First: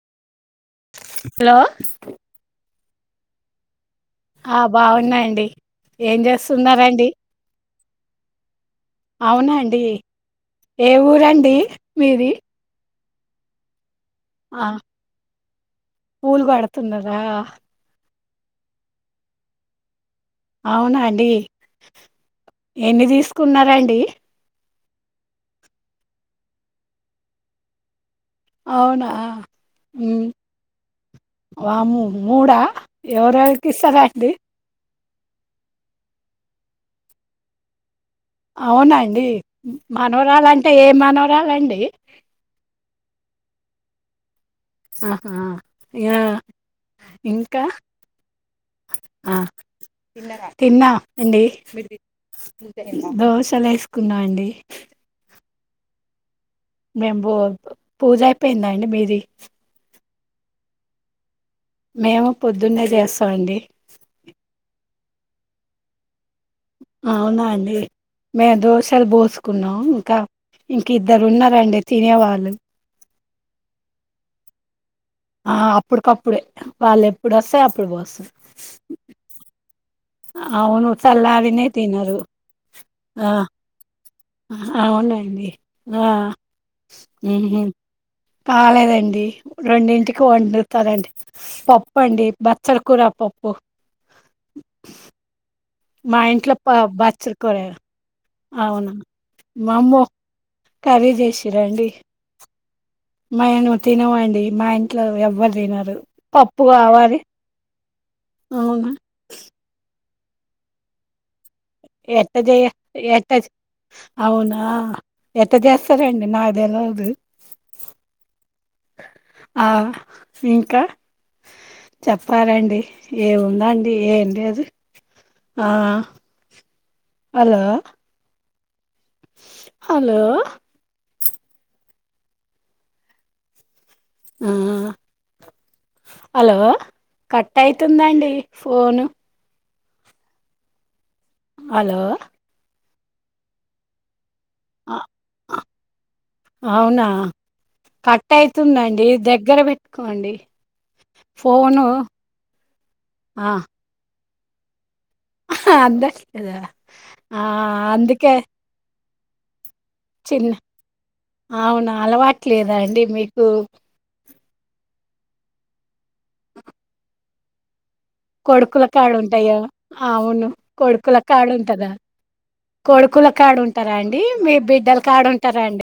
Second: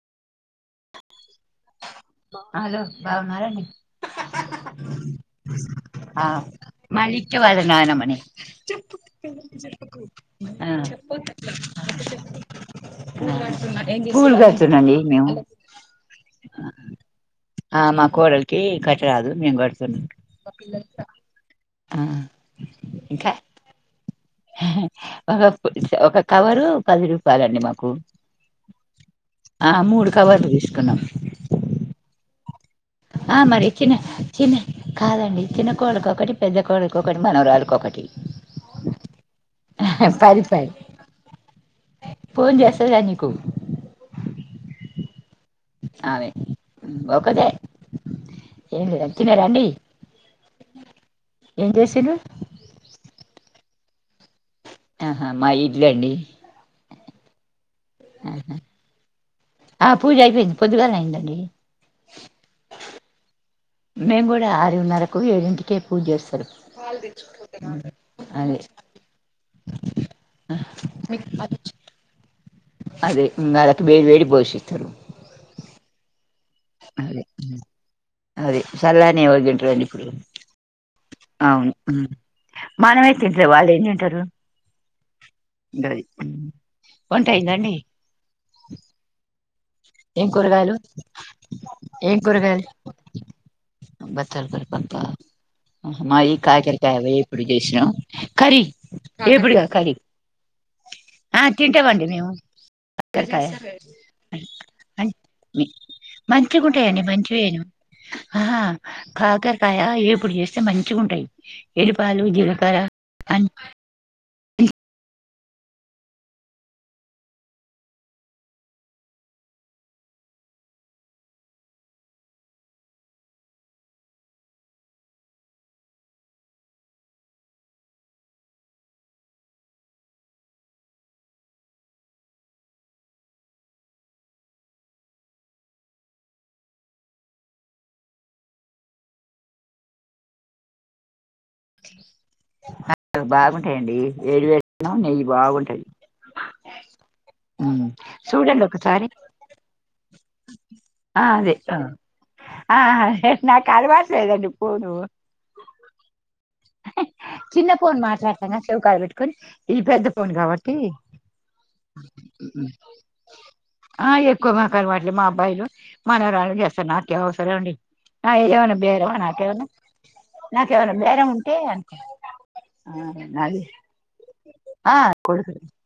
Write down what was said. Hello బావున్నా రాండి ఆ బాగున్నా అండి ఏం ఆ చేస్తున్నారండి మళ్ళీ ఇచ్చేవాళ్ళ నాయనమ్మని అవునా అండి ఆ ఏ ఊరండి మీది పూలు ఆ కడుతున్న అండి మేము పూలు కడతందిగా ఆ మా కోడలికి కట్ట రాదు మేము కడుతున్న అవునా అండి ఎన్ని ఇంకా తీసుకున్నారండి ఒక ఒక కవరు పది రూపాయలండి మాకు అవునా ఆ మూడు కవర్లు తీసుకున్నాం వామ్మో మూడా ఆ మరి ఎవరెవరికి చిన్న ఇస్తార అండి చిన్న కాదండి చిన్న కోడలికొకటి పెద్ద కోడలికిఒకటి మనవరాలికొకటి అవునా అండి పది పది మనవరాలంటే అంటే ఏ మనవరాలండి రా నీకు ఆహా ఇగ ఆమె ఒకదే ఇంకా ఏం లేదండి ఆ తిన్నరా అండి తిన్నా అండి దోశలు వేసు తిన్నా అండి రండి మేము బొ పూజ అయిపోయిందా. అండి మీది ఆ పూజ అయిపోయింది. పొడ్డుగల నే అయిందండి మేము పొద్దున్నే చేస్తాం అండి మేము కూడా ఆరున్నరకు ఏడింటికే పూజ చేస్తాం అవునా అండి మేము అదే దోశలు పోసుకున్నాం ఇంకా ఇంక ఇద్దరు ఉన్నారండి తినేవాళ్ళు అదే ఇందాకటి వేడి వేడి పోషింటరు ఆ అప్పుడికప్పుడే వాళ్ళు ఎప్పుడు వస్తే అప్పుడు పోస్తాను అదే చల్లారని ఎవరు తింటారండి ఇప్పుడు అవును చల్లారినవి అవును తినరు మనమే ఆ తింటలే వాళ్ళు ఏం తింటారు అవునండి గది ఆ వంట ఊహూ అయిందండి కాలేదండి రెండింటికి ఏం కూరగాయలు వండుతారండి పప్పు అండి బచ్చలి కూర పప్పు బచ్చలి కూర పప్పా ఆ మా మాది ఇంట్లో ప కాకరకాయ బచ్చల వేపుడు కూర చేసినం కర్రీ అవునా వేపుడు కాదు మా కర్రీ అమ్మ కర్రీ ఆ తింటవండి మేము కాకరకాయ మయన్ను తినవండి మా ఇంట్లో ఎవ్వరు తినరు పప్పు మంచిగుంటాయండి కావాలి. మంచివేను ఆహా అవునా కాకరకాయ ఏపుడు చేస్తే మంచిగా ఉంటాయి ఎట్ట చేయా అన్ ఎట్టది అవునా ఎట్ల చేస్తారండి నాకు తెల్వదు ఆ ఇంకా చెప్పాలండి ఏముందండి ఏం లేదు ఆ హలో హలో ఆ హలో కట్ అయితుందండి ఫోను హలో బాగుంటాయండి వేడి వేడి ఆ, అన్నం నెయ్యి బాగుంటయి అవునా కట్ చూడండి అయితుందండి ఒకసారి దగ్గర పెట్టుకోండి. ఆ అదే ఫోను ఆ అదే నాకు అలవాటు లేదండి ఫొను అందట్లేద ఆ అందుకే ఈ పెద్ద ఫోన్ చిన్న కాబట్టి అవునా! అలవాట్లేదా అండి మీకు? ఆ ఎప్ కుమాకలు వాట్లు మా అబ్బాయిలు మన వరాలు చేస్తారు నాకే అవసరం అండి ఆ ఏవన్న కొడుకుల బేరవా కాడుంటాయా? నాకేమన్న అవును. నాకేవన్న కొడుకుల బేరేమ్ ఉంట అ కాడుంటదా? కొడుకుల నాది కాడుంటారా అండి? మీ ఆ బిడ్డల కొడు కాడుంటారా అండి?